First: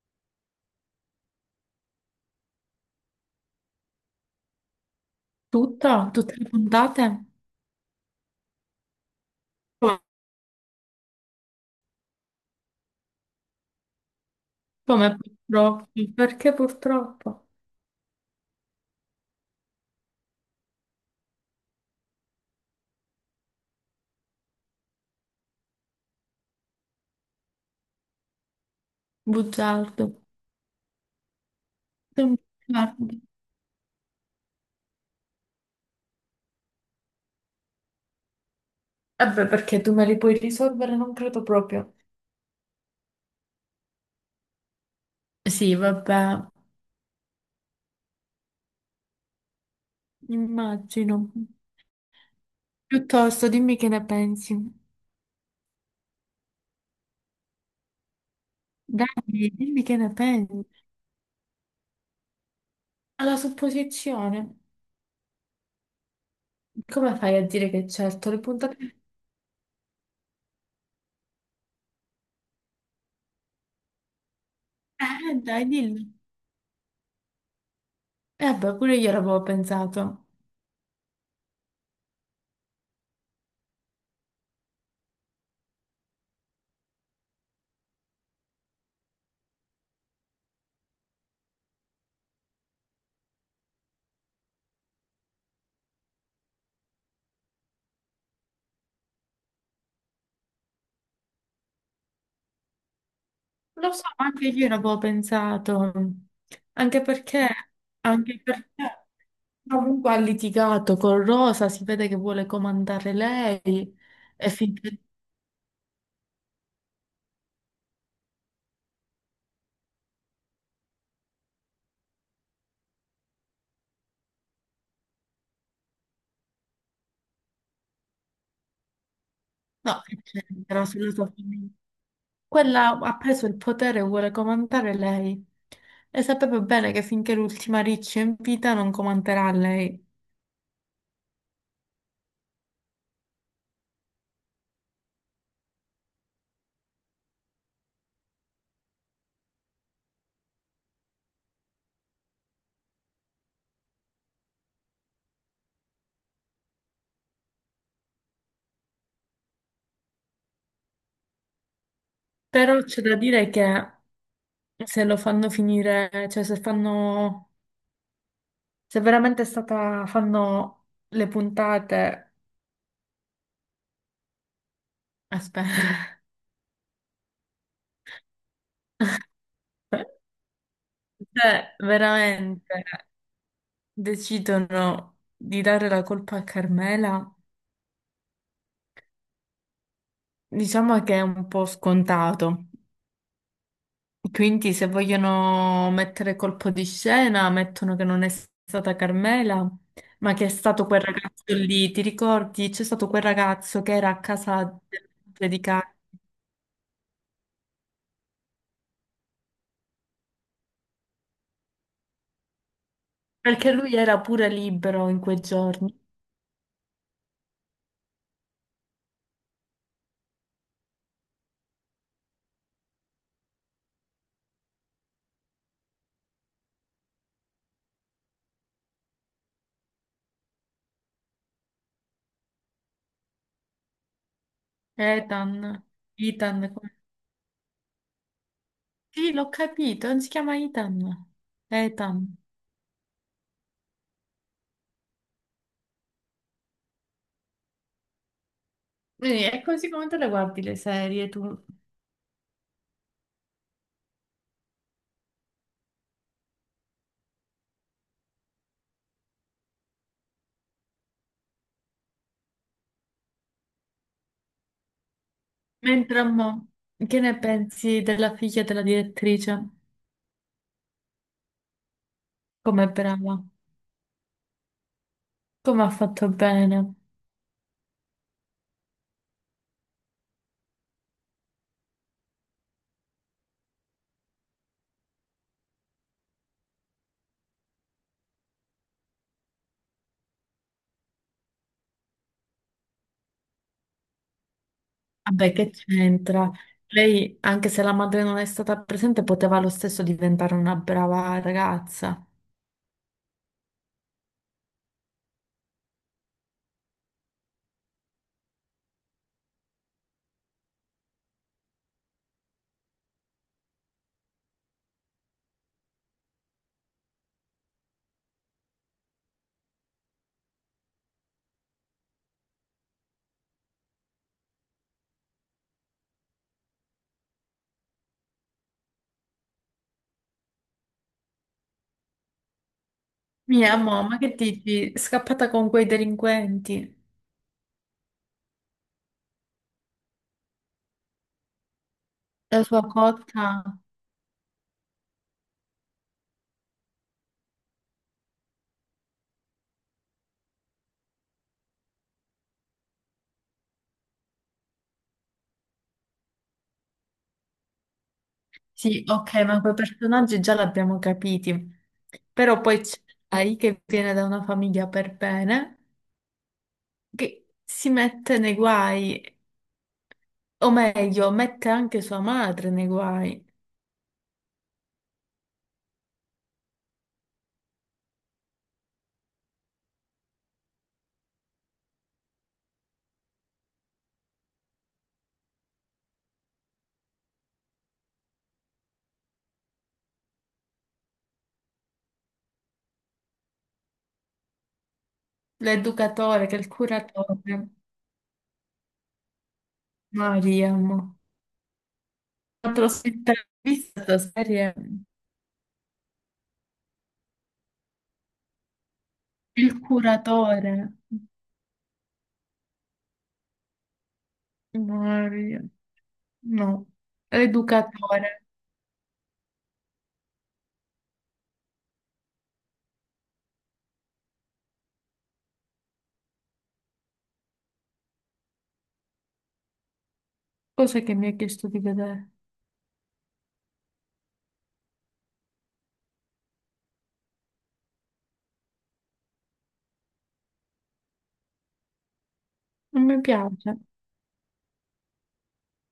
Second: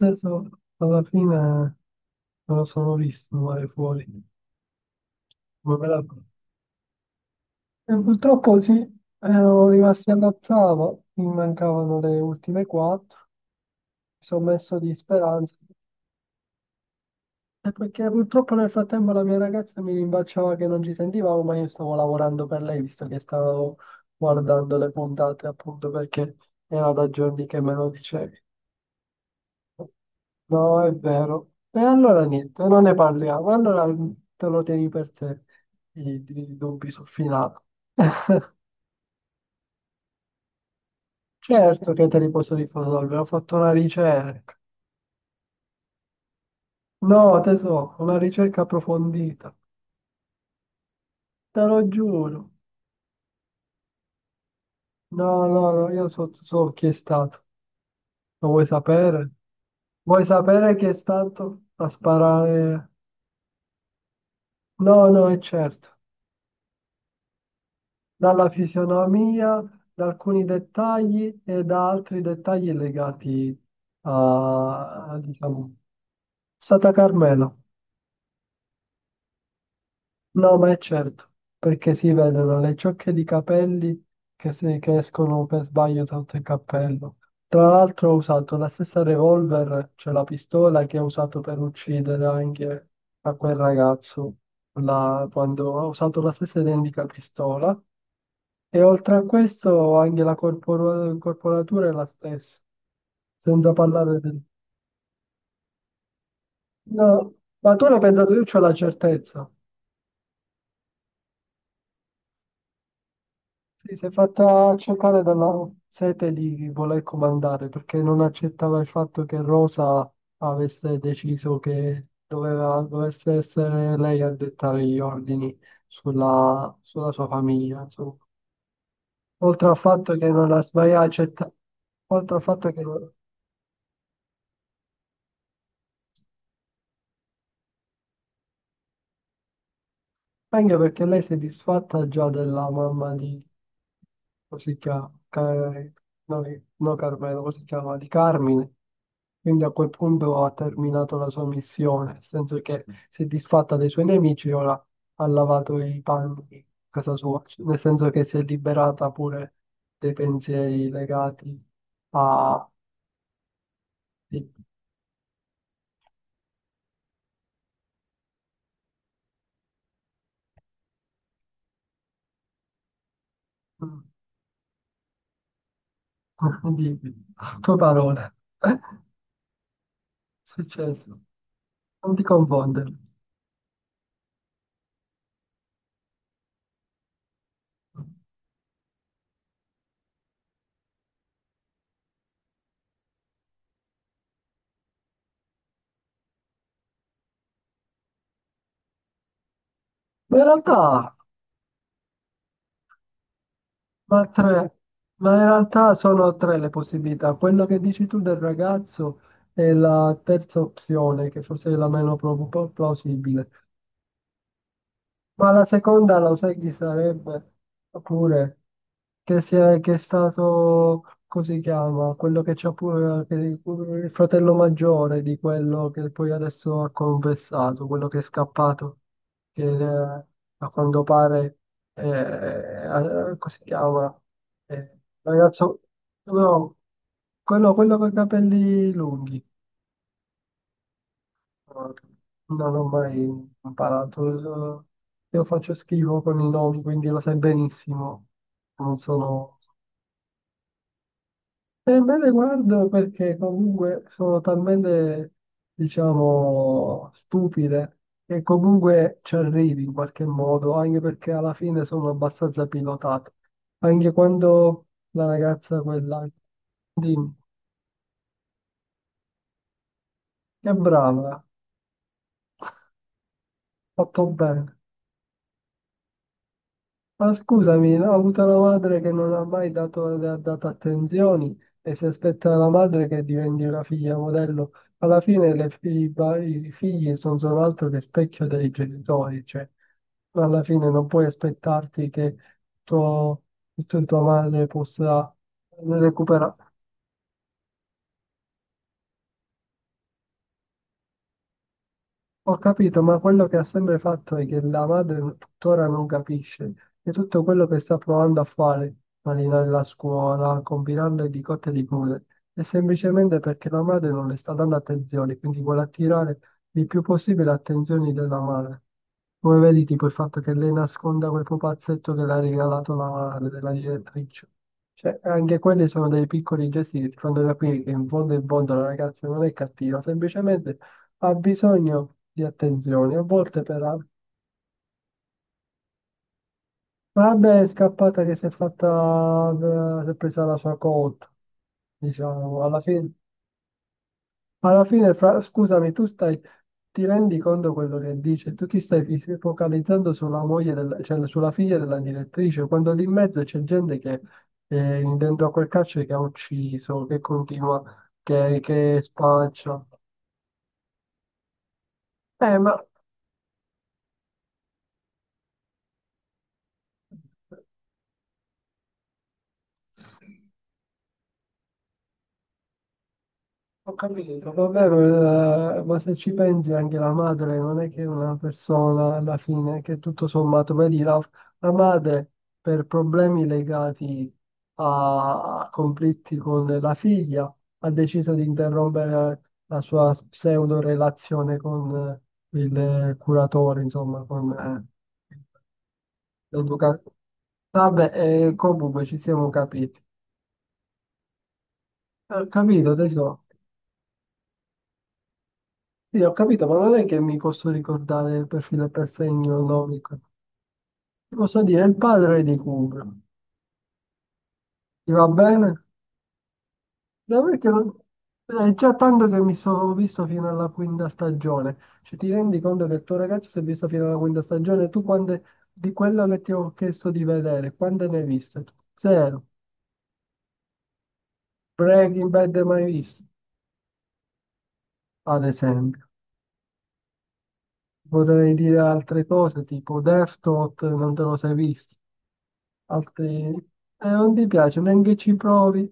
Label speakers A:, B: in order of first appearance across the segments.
A: Adesso alla fine non lo sono visto male fuori. Come me la-
B: Tutte le puntate?
A: E purtroppo sì, erano
B: Come
A: rimasti all'ottavo, mi mancavano le ultime quattro, mi sono messo di
B: come
A: speranza.
B: purtroppo? Perché purtroppo?
A: E perché purtroppo nel frattempo la mia ragazza mi rimbalciava che non ci sentivamo, ma io stavo lavorando per lei, visto che stavo guardando le puntate appunto perché era da giorni che me lo dicevi.
B: Bugiardo.
A: No, è vero. E allora
B: Sei un
A: niente, non ne
B: bugiardo.
A: parliamo. Allora te lo tieni per te i dubbi sul finale.
B: Eh beh, perché tu me li puoi risolvere? Non credo proprio.
A: Certo che te li posso risolvere, ho fatto una ricerca.
B: Sì, vabbè,
A: No, tesoro, una ricerca approfondita.
B: immagino.
A: Te lo giuro.
B: Piuttosto, dimmi che ne pensi.
A: No, no, no, io so chi è stato. Lo vuoi sapere?
B: Dai, dimmi che ne
A: Vuoi
B: pensi.
A: sapere chi è stato a sparare?
B: Alla supposizione,
A: No, no, è certo.
B: come fai a dire che certo le
A: Dalla
B: puntate...
A: fisionomia, da alcuni dettagli e da altri dettagli legati
B: Dai,
A: diciamo,
B: dillo.
A: Santa Carmela.
B: Eh beh, pure io l'avevo pensato.
A: No, ma è certo, perché si vedono le ciocche di capelli che, se- che escono per sbaglio sotto il cappello. Tra l'altro ho usato la stessa revolver, cioè la pistola che ho usato per uccidere anche a quel ragazzo, quando ho usato la stessa identica pistola. E oltre a questo anche la corporatura è la stessa, senza
B: Lo so,
A: parlare
B: ma
A: del...
B: anche io ne avevo pensato, anche
A: No,
B: perché,
A: ma tu l'hai pensato,
B: anche
A: io ho la
B: perché
A: certezza.
B: comunque ha litigato con Rosa, si vede che vuole comandare
A: Sì,
B: lei
A: si è
B: e
A: fatta
B: finché
A: accecare dalla sete di voler comandare perché non accettava il fatto che Rosa avesse deciso che dovesse essere lei a dettare gli ordini sulla sua famiglia, insomma. Oltre al
B: no,
A: fatto
B: che
A: che non la
B: c'entra
A: sbagliava,
B: sulla sua
A: accetta...
B: famiglia.
A: oltre al fatto che
B: Quella
A: non-
B: ha preso il potere e vuole comandare lei e sapeva bene che finché l'ultima riccia è in vita non comanderà lei.
A: Anche perché lei si è disfatta già della mamma di, come si chiama, Ca- no, no, Carmelo, come si chiama, di Carmine. Quindi a quel punto ha terminato la sua missione, nel senso che si è disfatta dei suoi nemici e ora ha lavato i panni in casa sua. Cioè, nel senso che si è liberata pure dei pensieri legati a...
B: Però c'è da dire che
A: di...
B: se lo fanno finire, cioè se fanno, se veramente è stata, fanno le puntate. Aspetta,
A: di... a tue parole. È successo.
B: cioè,
A: Non ti
B: veramente
A: confondere.
B: decidono di dare la colpa a Carmela, diciamo che è un po' scontato. Quindi se vogliono mettere colpo di scena, mettono che non è stata Carmela, ma
A: Ma in
B: che è stato quel
A: realtà,
B: ragazzo lì, ti ricordi? C'è stato quel ragazzo che era a
A: ma tre,
B: casa
A: ma in
B: di Carmela,
A: realtà sono tre le possibilità. Quello che dici tu del ragazzo è la terza opzione, che forse è la meno plausibile.
B: perché lui era pure libero in quei
A: Ma la
B: giorni.
A: seconda lo sai chi sarebbe? Oppure che è stato, come si chiama? Quello che c'ha pure il fratello maggiore di quello che poi adesso ha confessato, quello che è scappato, che a quanto pare, come si chiama? Ragazzo,
B: Ethan, Ethan,
A: no, quello con i capelli
B: sì,
A: lunghi.
B: l'ho capito, non si chiama Ethan.
A: No,
B: Ethan.
A: non ho mai imparato. Io faccio schifo con i nomi, quindi lo sai benissimo. Non
B: Quindi
A: sono...
B: è così come te le guardi le serie tu?
A: E me le guardo perché comunque sono talmente, diciamo, stupide che comunque ci arrivi in qualche modo, anche perché alla fine sono abbastanza pilotate. Anche quando la ragazza
B: Mentre a
A: quella...
B: mo, che
A: Dimmi,
B: ne pensi della figlia della direttrice?
A: che brava,
B: Com'è brava?
A: fatto bene.
B: Come ha fatto bene?
A: Ma scusami, no, ho avuto una madre che non ha mai dato, le ha dato attenzioni e si aspetta la madre che diventi una figlia modello. Alla fine le fi- i ba- i figli non sono altro che specchio dei genitori, cioè alla fine non puoi aspettarti che tuo, tua madre possa
B: Vabbè, che c'entra?
A: recuperare.
B: Lei, anche se la madre non è stata presente, poteva lo stesso diventare una brava ragazza.
A: Ho capito, ma quello che ha sempre fatto è che la madre tuttora non capisce che tutto quello che sta provando a fare, malinare la scuola, combinarle di cotte e di crude, è semplicemente perché la madre non le sta dando attenzione, quindi vuole attirare il più possibile attenzioni della madre. Come vedi, tipo il fatto che lei nasconda quel pupazzetto che le ha regalato la madre della direttrice. Cioè, anche quelli sono dei piccoli gesti che ti fanno capire che in fondo la ragazza non è cattiva, semplicemente ha bisogno di attenzione, a volte
B: Mia
A: però.
B: mamma, che dici? Scappata con quei delinquenti.
A: Vabbè, è scappata che si è fatta, si è presa la sua cotta, diciamo,
B: La sua cotta?
A: alla fine, scusami, ti rendi conto quello che dice, tu ti stai focalizzando sulla moglie, cioè sulla figlia della direttrice, quando lì in mezzo c'è gente che dentro a quel carcere che ha ucciso, che continua, che
B: Sì, ok, ma quei
A: spaccia.
B: personaggi già l'abbiamo capiti. Però poi
A: Ma...
B: c'è Ai che viene da una famiglia per bene, che si mette nei guai, o meglio, mette anche sua madre nei guai,
A: Ho capito, vabbè, ma se ci pensi anche la madre non è che è una persona alla fine, che tutto sommato, vedi, la madre per problemi legati a conflitti con la figlia ha deciso di interrompere la sua pseudo relazione con il curatore, insomma, con
B: l'educatore che è il
A: l'educatore.
B: curatore.
A: Vabbè, comunque ci siamo capiti.
B: Mariam.
A: Ho
B: L'altro
A: capito,
B: sera
A: tesoro.
B: ho visto questa serie,
A: Sì, ho capito, ma non è che mi posso ricordare per filo e per segno il
B: il
A: nome. Ti
B: curatore.
A: posso dire il padre di Cubro. Ti va
B: Mariam.
A: bene?
B: No,
A: No, perché non-
B: l'educatore.
A: È già tanto che mi sono visto fino alla quinta stagione. Cioè, ti rendi conto che il tuo ragazzo si è visto fino alla quinta stagione? Tu quante di quello che ti ho chiesto di vedere, quante ne hai viste? Tu? Zero.
B: Cosa che mi ha chiesto di
A: Breaking
B: vedere?
A: Bad mai visto, ad esempio. Potrei dire altre cose tipo Death Note, non te lo sei visto.
B: Non mi
A: Altri...
B: piace.
A: Non ti piace, neanche ci provi.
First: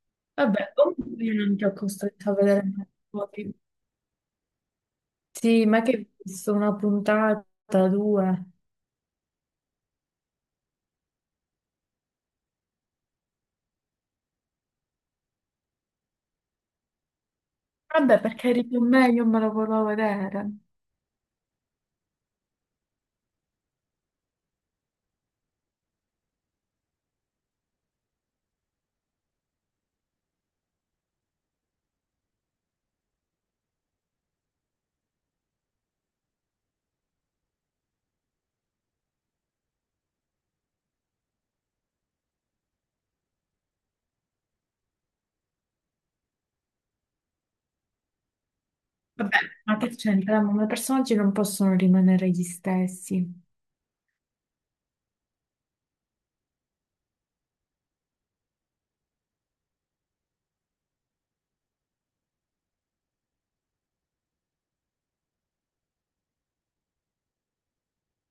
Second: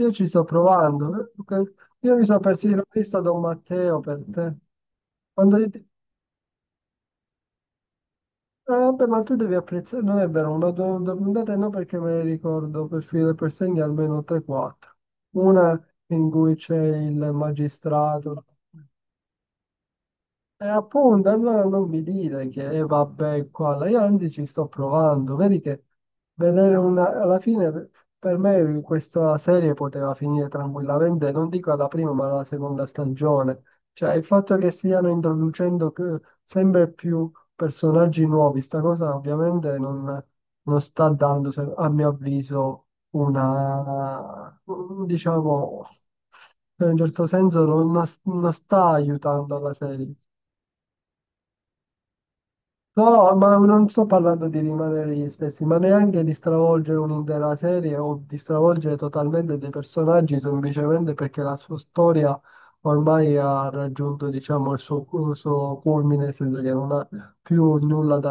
A: Io ci sto
B: Vabbè,
A: provando.
B: comunque io non ti
A: Ok?
B: ho
A: Io mi
B: costretto a
A: sono
B: vedere
A: persino
B: mai
A: vista Don
B: fuori.
A: Matteo per te. Quando
B: Sì,
A: io ti-
B: ma
A: eh,
B: che hai visto una puntata, due.
A: Vabbè, ma tu devi apprezzare, non è vero, una due puntate no perché me le ricordo per filo per segno almeno 3-4. Una in cui c'è il
B: Vabbè,
A: magistrato.
B: perché eri più me, io me lo volevo vedere.
A: E appunto, allora non mi dire che vabbè, qua, là. Io anzi ci sto provando. Vedi che vedere una... Alla fine per me questa serie poteva finire tranquillamente, non dico alla prima, ma alla seconda stagione. Cioè, il fatto che stiano introducendo sempre più personaggi nuovi, sta cosa ovviamente non sta dando, a mio avviso, una, diciamo, in un certo senso non sta
B: Vabbè,
A: aiutando la
B: ma che
A: serie.
B: c'entra? Ma i personaggi non possono rimanere gli
A: No,
B: stessi.
A: ma non sto parlando di rimanere gli stessi, ma neanche di stravolgere un'intera serie o di stravolgere totalmente dei personaggi semplicemente perché la sua storia ormai ha raggiunto, diciamo, il suo culmine, nel senso che non ha più nulla da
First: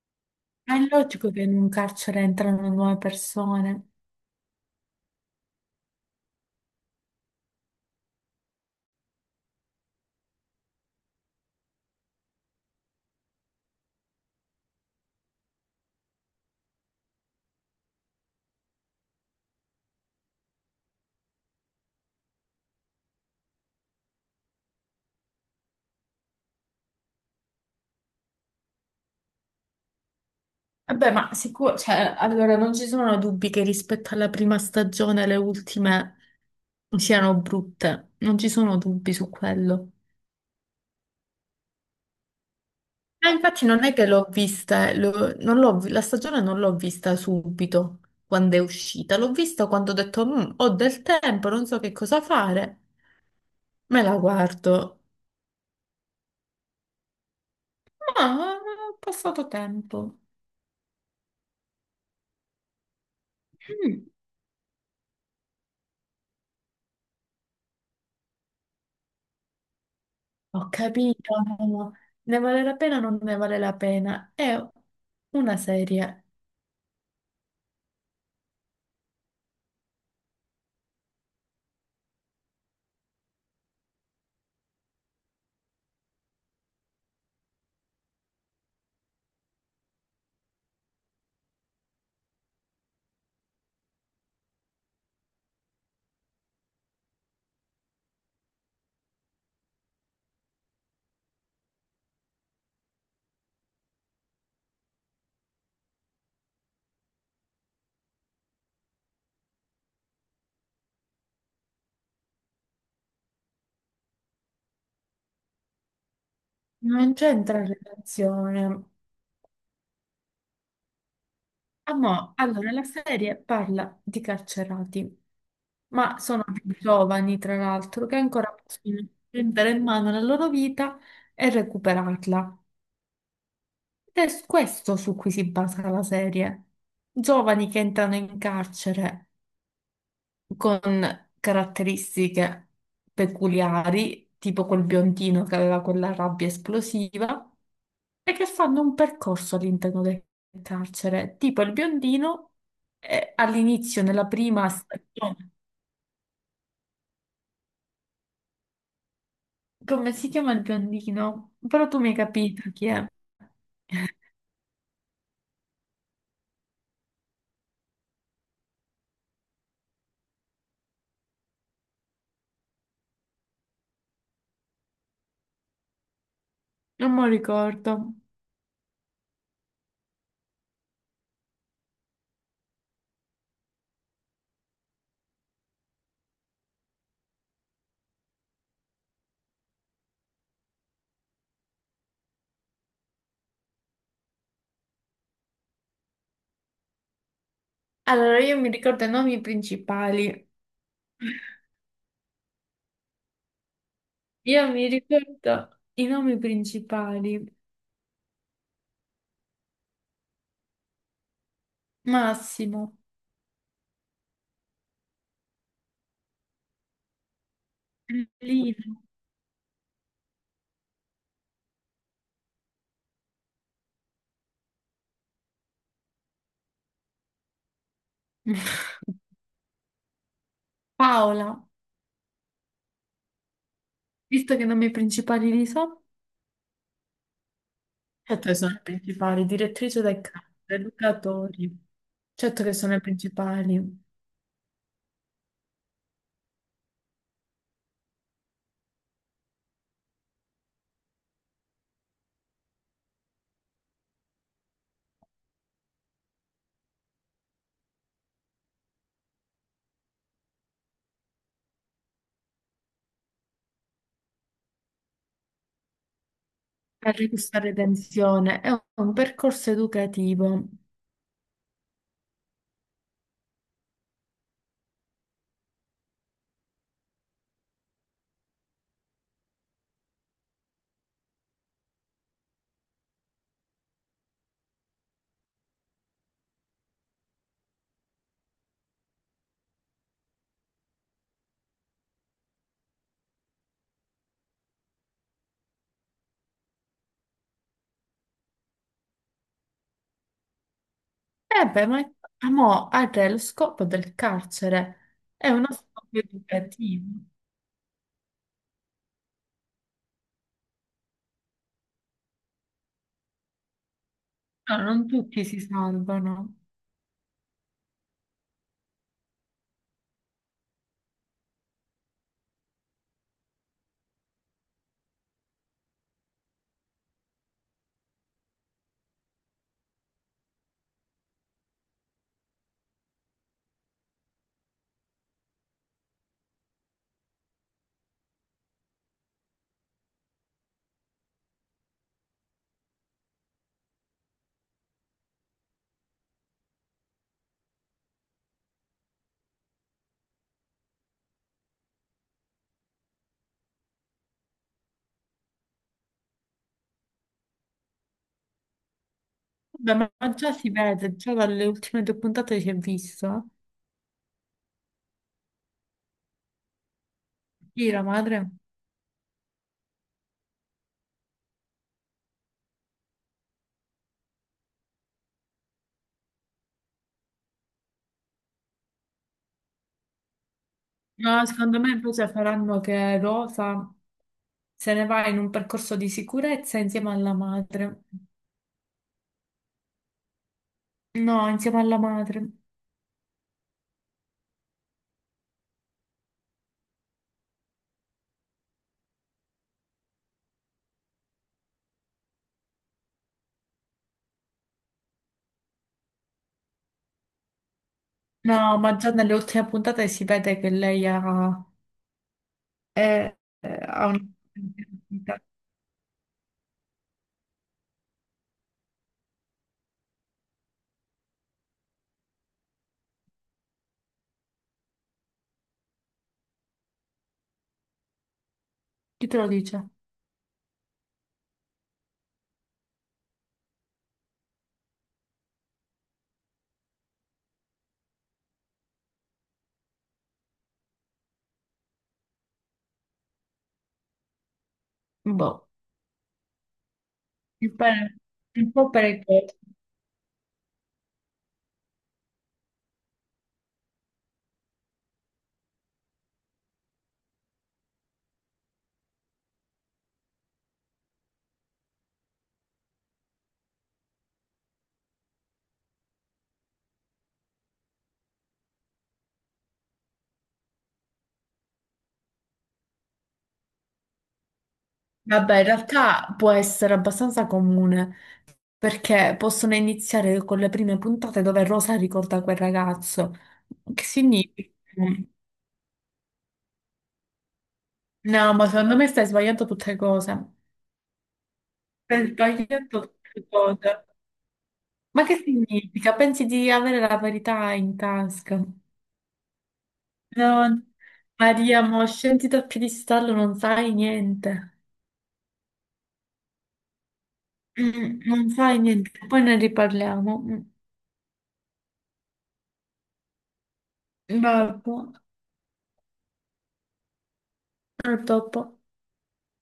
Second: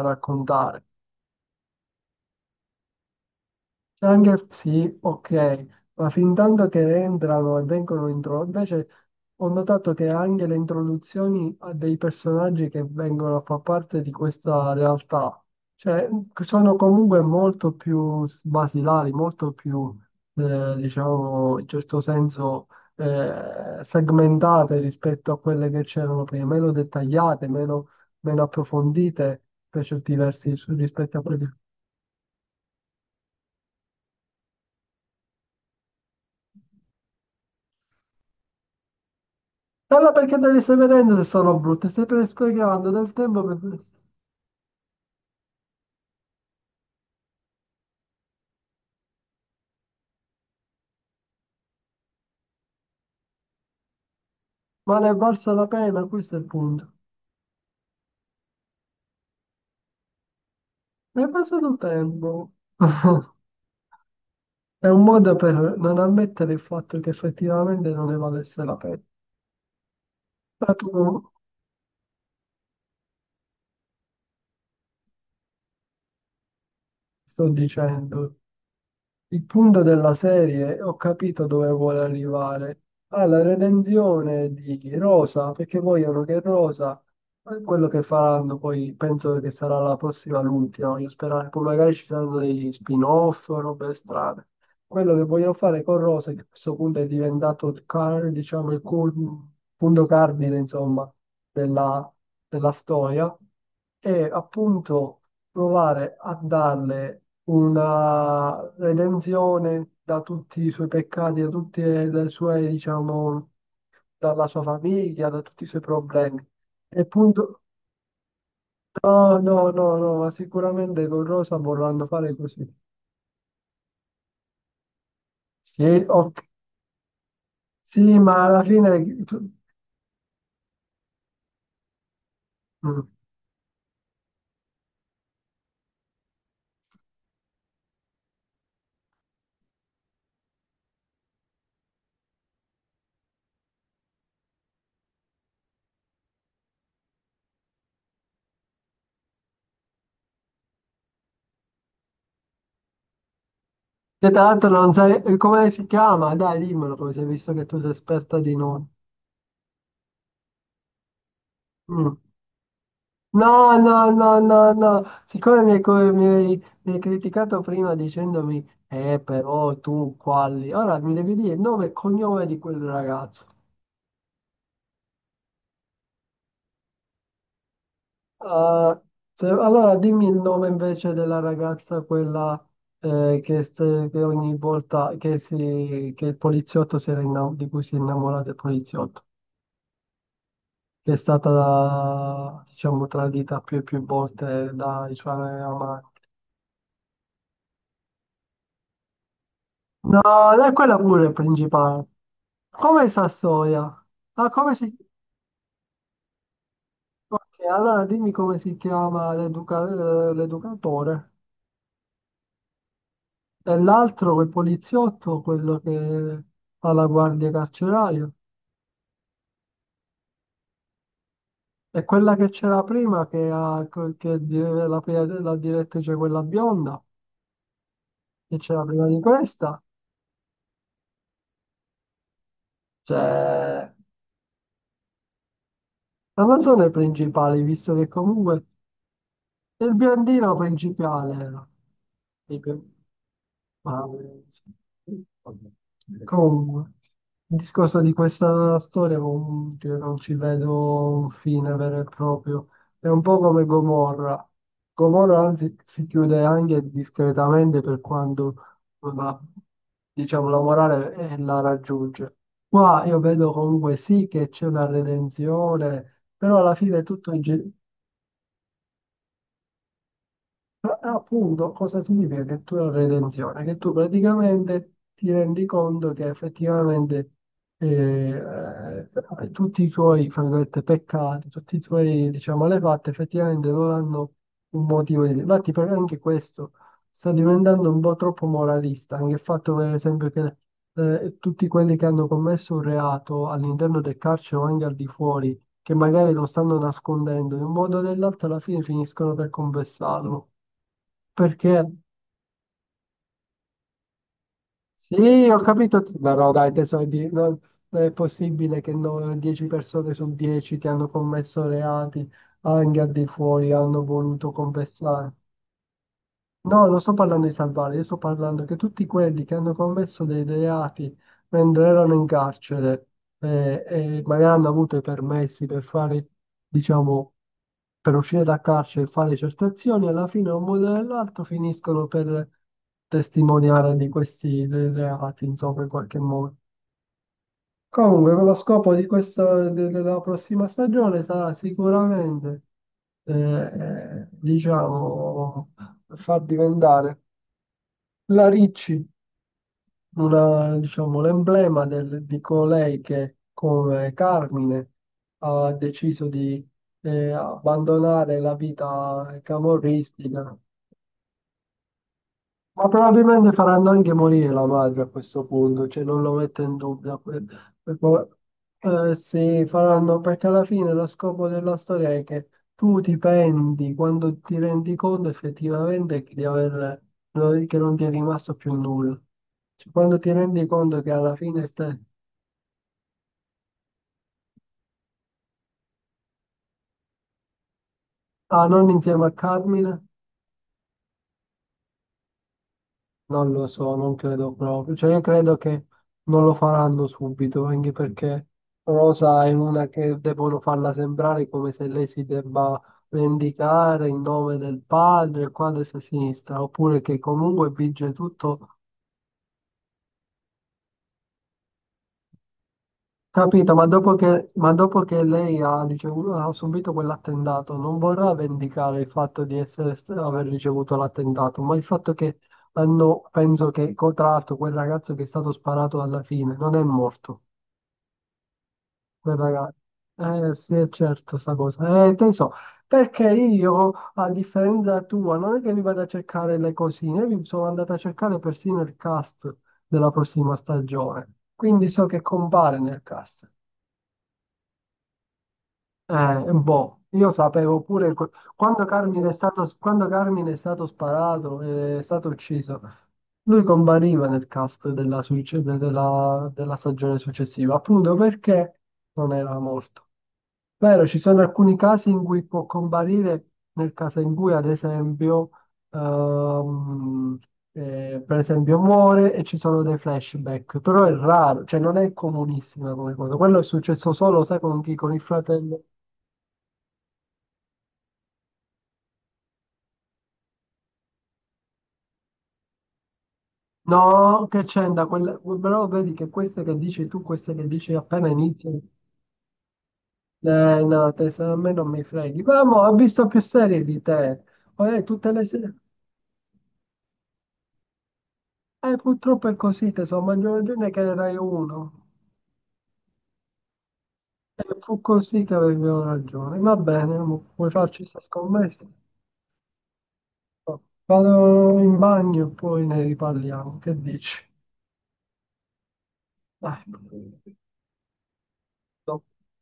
B: Ma
A: raccontare.
B: è logico che in un carcere entrano nuove persone.
A: Anche sì, ok, ma fin tanto che entrano e vengono intro... Invece ho notato che anche le introduzioni a dei personaggi che vengono a far parte di questa realtà, cioè sono comunque molto più basilari, molto più, diciamo, in certo senso segmentate rispetto a quelle che c'erano prima, meno dettagliate, meno approfondite per certi versi
B: Vabbè,
A: rispetto a
B: ma
A: quelle.
B: sicuro, cioè, allora non ci sono dubbi che rispetto alla prima stagione le ultime siano brutte. Non ci sono dubbi su quello.
A: Allora perché te le stai vedendo se sono brutte? Stai sprecando del
B: Ah,
A: tempo per...
B: infatti non è che l'ho vista, non l'ho vi- la stagione non l'ho vista subito quando è uscita, l'ho vista quando ho detto "Mm, ho del tempo, non so che cosa fare, me la guardo.
A: Ma ne è valsa la pena, questo è il punto.
B: Ma ho passato tempo.
A: Ne è passato tempo.
B: Mm.
A: È un modo per non ammettere il fatto che effettivamente non ne valesse la pena.
B: Ho
A: Ma tu,
B: capito, ne vale la pena o non ne vale la pena? È una serie,
A: sto dicendo, il punto della serie, ho capito dove vuole arrivare, alla redenzione di Rosa, perché vogliono che Rosa, quello che faranno poi, penso che sarà la prossima, l'ultima, voglio sperare, poi magari ci saranno degli spin-off, robe strane. Quello che vogliono fare con Rosa, che a questo punto è diventato diciamo, punto cardine, insomma, della della storia, è appunto provare a darle una redenzione da tutti i suoi peccati, da tutte le sue, diciamo, dalla sua famiglia, da tutti i suoi problemi. E
B: non
A: punto.
B: c'entra relazione.
A: No, no, no, no, ma sicuramente con Rosa
B: Ah,
A: vorranno
B: ma
A: fare così.
B: allora la serie parla di carcerati,
A: Sì,
B: ma
A: ok.
B: sono più giovani, tra l'altro, che
A: Sì, ma
B: ancora
A: alla
B: possono
A: fine...
B: prendere in mano la loro vita e recuperarla.
A: Mm.
B: Ed è questo su cui si basa la serie. Giovani che entrano in carcere con caratteristiche peculiari, tipo quel biondino che aveva quella rabbia esplosiva, e che fanno un percorso all'interno del carcere. Tipo il biondino all'inizio, nella
A: Che tra
B: prima
A: l'altro non sai
B: stagione.
A: come si chiama, dai, dimmelo, poi sei visto che tu sei esperta di nomi.
B: Come si chiama il biondino? Però tu mi hai
A: Mm.
B: capito chi è.
A: No, no, no, no, no, siccome mi hai, co- mi hai criticato prima dicendomi, però tu quali, ora mi devi dire il nome e cognome di quel ragazzo.
B: Non me lo ricordo.
A: Ah, allora dimmi il nome invece della ragazza, quella che ogni volta che il poliziotto si era di cui si è innamorato il poliziotto, che è stata, diciamo, tradita più e più volte dai suoi amanti.
B: Allora, io mi ricordo i nomi principali.
A: No, è quella pure è principale. Come Sassoia? Ah,
B: Io
A: come
B: mi
A: si...
B: ricordo i nomi
A: Ok,
B: principali.
A: allora dimmi come si chiama l'educatore.
B: Massimo.
A: E l'altro, quel poliziotto, quello che fa la guardia carceraria.
B: Lino.
A: E quella che c'era prima, che, ha, che è di- la, prima- la direttrice, quella bionda, che c'era prima di questa.
B: Paola.
A: Cioè,
B: Visto che i nomi principali li so.
A: non sono i principali, visto che
B: Certo che
A: comunque...
B: sono le principali,
A: Il
B: direttrice del campo,
A: biondino principale era.
B: educatori,
A: Il
B: certo che
A: bio-
B: sono le principali,
A: ma- Comunque, il discorso di questa storia comunque io non ci vedo un fine vero e proprio. È un po' come Gomorra. Gomorra anzi si chiude anche discretamente per quando la, diciamo, la morale la raggiunge. Qua io vedo comunque sì che c'è una redenzione, però alla fine
B: per
A: tutto è
B: ricucire tensione, è un percorso educativo.
A: ma appunto, cosa significa che tu hai una redenzione? Che tu praticamente ti rendi conto che effettivamente eh, tutti i tuoi, fra virgolette, peccati, tutti i tuoi, diciamo, malefatte, effettivamente non hanno un motivo di... Infatti, per me anche questo sta diventando un po' troppo moralista, anche il fatto, per esempio, che tutti quelli che hanno commesso un reato all'interno del carcere o anche al di fuori, che magari lo stanno nascondendo, in un modo o nell'altro alla fine finiscono per confessarlo.
B: Eh beh,
A: Perché?
B: ma ah, mo, ah, re, lo scopo del carcere
A: Sì,
B: è
A: ho
B: uno
A: capito.
B: scopo
A: No, no, dai, tesoro,
B: educativo.
A: non è possibile che no- 10 persone su 10 che hanno commesso reati anche al di fuori hanno voluto
B: No, non
A: confessare.
B: tutti si salvano.
A: No, non sto parlando di salvare, io sto parlando che tutti quelli che hanno commesso dei reati mentre erano in carcere e magari hanno avuto i permessi per fare, diciamo, per uscire da carcere e fare certe azioni, alla fine un modo o nell'altro finiscono per testimoniare di questi reati, insomma, in qualche modo. Comunque, con lo scopo di questa, della prossima stagione sarà sicuramente, diciamo, far diventare la Ricci, una, diciamo, l'emblema di colei che, come Carmine, ha deciso di abbandonare la vita
B: Vabbè, ma già
A: camorristica,
B: si vede, già dalle ultime due puntate si è
A: ma
B: visto.
A: probabilmente faranno anche morire la madre a questo punto, cioè non lo metto in dubbio.
B: Chi
A: Per
B: la
A: po-
B: madre?
A: sì, faranno perché alla fine lo scopo della storia è che tu ti penti quando ti rendi conto effettivamente che di aver, no, che non ti è rimasto più nulla. Cioè, quando ti rendi conto che alla
B: No,
A: fine
B: secondo me
A: stai...
B: invece faranno che Rosa se ne va in un percorso di sicurezza insieme alla madre.
A: Ah, non insieme a Carmine?
B: No, insieme alla madre.
A: Non lo so, non credo proprio. Cioè, io credo che non lo faranno subito, anche perché Rosa è una che devono farla sembrare come se lei si debba vendicare in nome del padre, il quale si sinistra, oppure che comunque vige tutto.
B: No, ma già nelle ultime puntate si vede che lei ha, è-
A: Capito?
B: ha una...
A: Ma dopo che lei ha, ricevuto, ha subito quell'attentato, non vorrà vendicare il fatto di essere, aver ricevuto l'attentato, ma il fatto che hanno, penso che, tra l'altro, quel ragazzo che è stato sparato alla fine non è morto.
B: Chi te lo
A: Raga,
B: dice?
A: sì, è certo sta cosa. Te so, perché io, a differenza tua, non è che mi vado a cercare le cosine, mi sono andato a cercare persino il cast della prossima stagione. Quindi so che compare nel cast.
B: Boh,
A: Boh, io
B: un
A: sapevo
B: po'
A: pure
B: un
A: quando
B: po' perché...
A: Quando Carmine è stato sparato, è stato ucciso, lui compariva nel cast della, della stagione successiva, appunto perché non era morto. Vero, ci sono alcuni casi in cui può comparire, nel caso in cui ad esempio, ehm, per esempio muore e ci sono dei flashback, però è raro, cioè non è comunissima come cosa. Quello è successo solo, sai, con chi? Con il
B: Vabbè, in
A: fratello.
B: realtà può essere abbastanza comune perché possono iniziare con le prime puntate dove Rosa ricorda quel ragazzo. Che
A: No,
B: significa?
A: che c'entra, però vedi che queste che dici tu, queste che dici appena
B: No, ma
A: iniziano,
B: secondo me stai sbagliando tutte cose.
A: no, te, a me non mi
B: Stai
A: freghi. Ma mo, ho
B: sbagliando
A: visto più
B: tutte
A: serie di
B: cose.
A: te,
B: Ma
A: tutte
B: che
A: le serie,
B: significa? Pensi di avere la verità in tasca?
A: purtroppo è così, te so, ma non
B: No,
A: è che ne Rai uno.
B: Maria, mo scendi dal piedistallo, non sai
A: E
B: niente.
A: fu così che avevo ragione. Va bene, mo, vuoi farci questa
B: Non sai
A: scommessa?
B: niente, poi ne riparliamo.
A: No. Vado in bagno e poi ne riparliamo. Che dici?
B: Vabbè,
A: Dai.
B: a dopo.
A: No.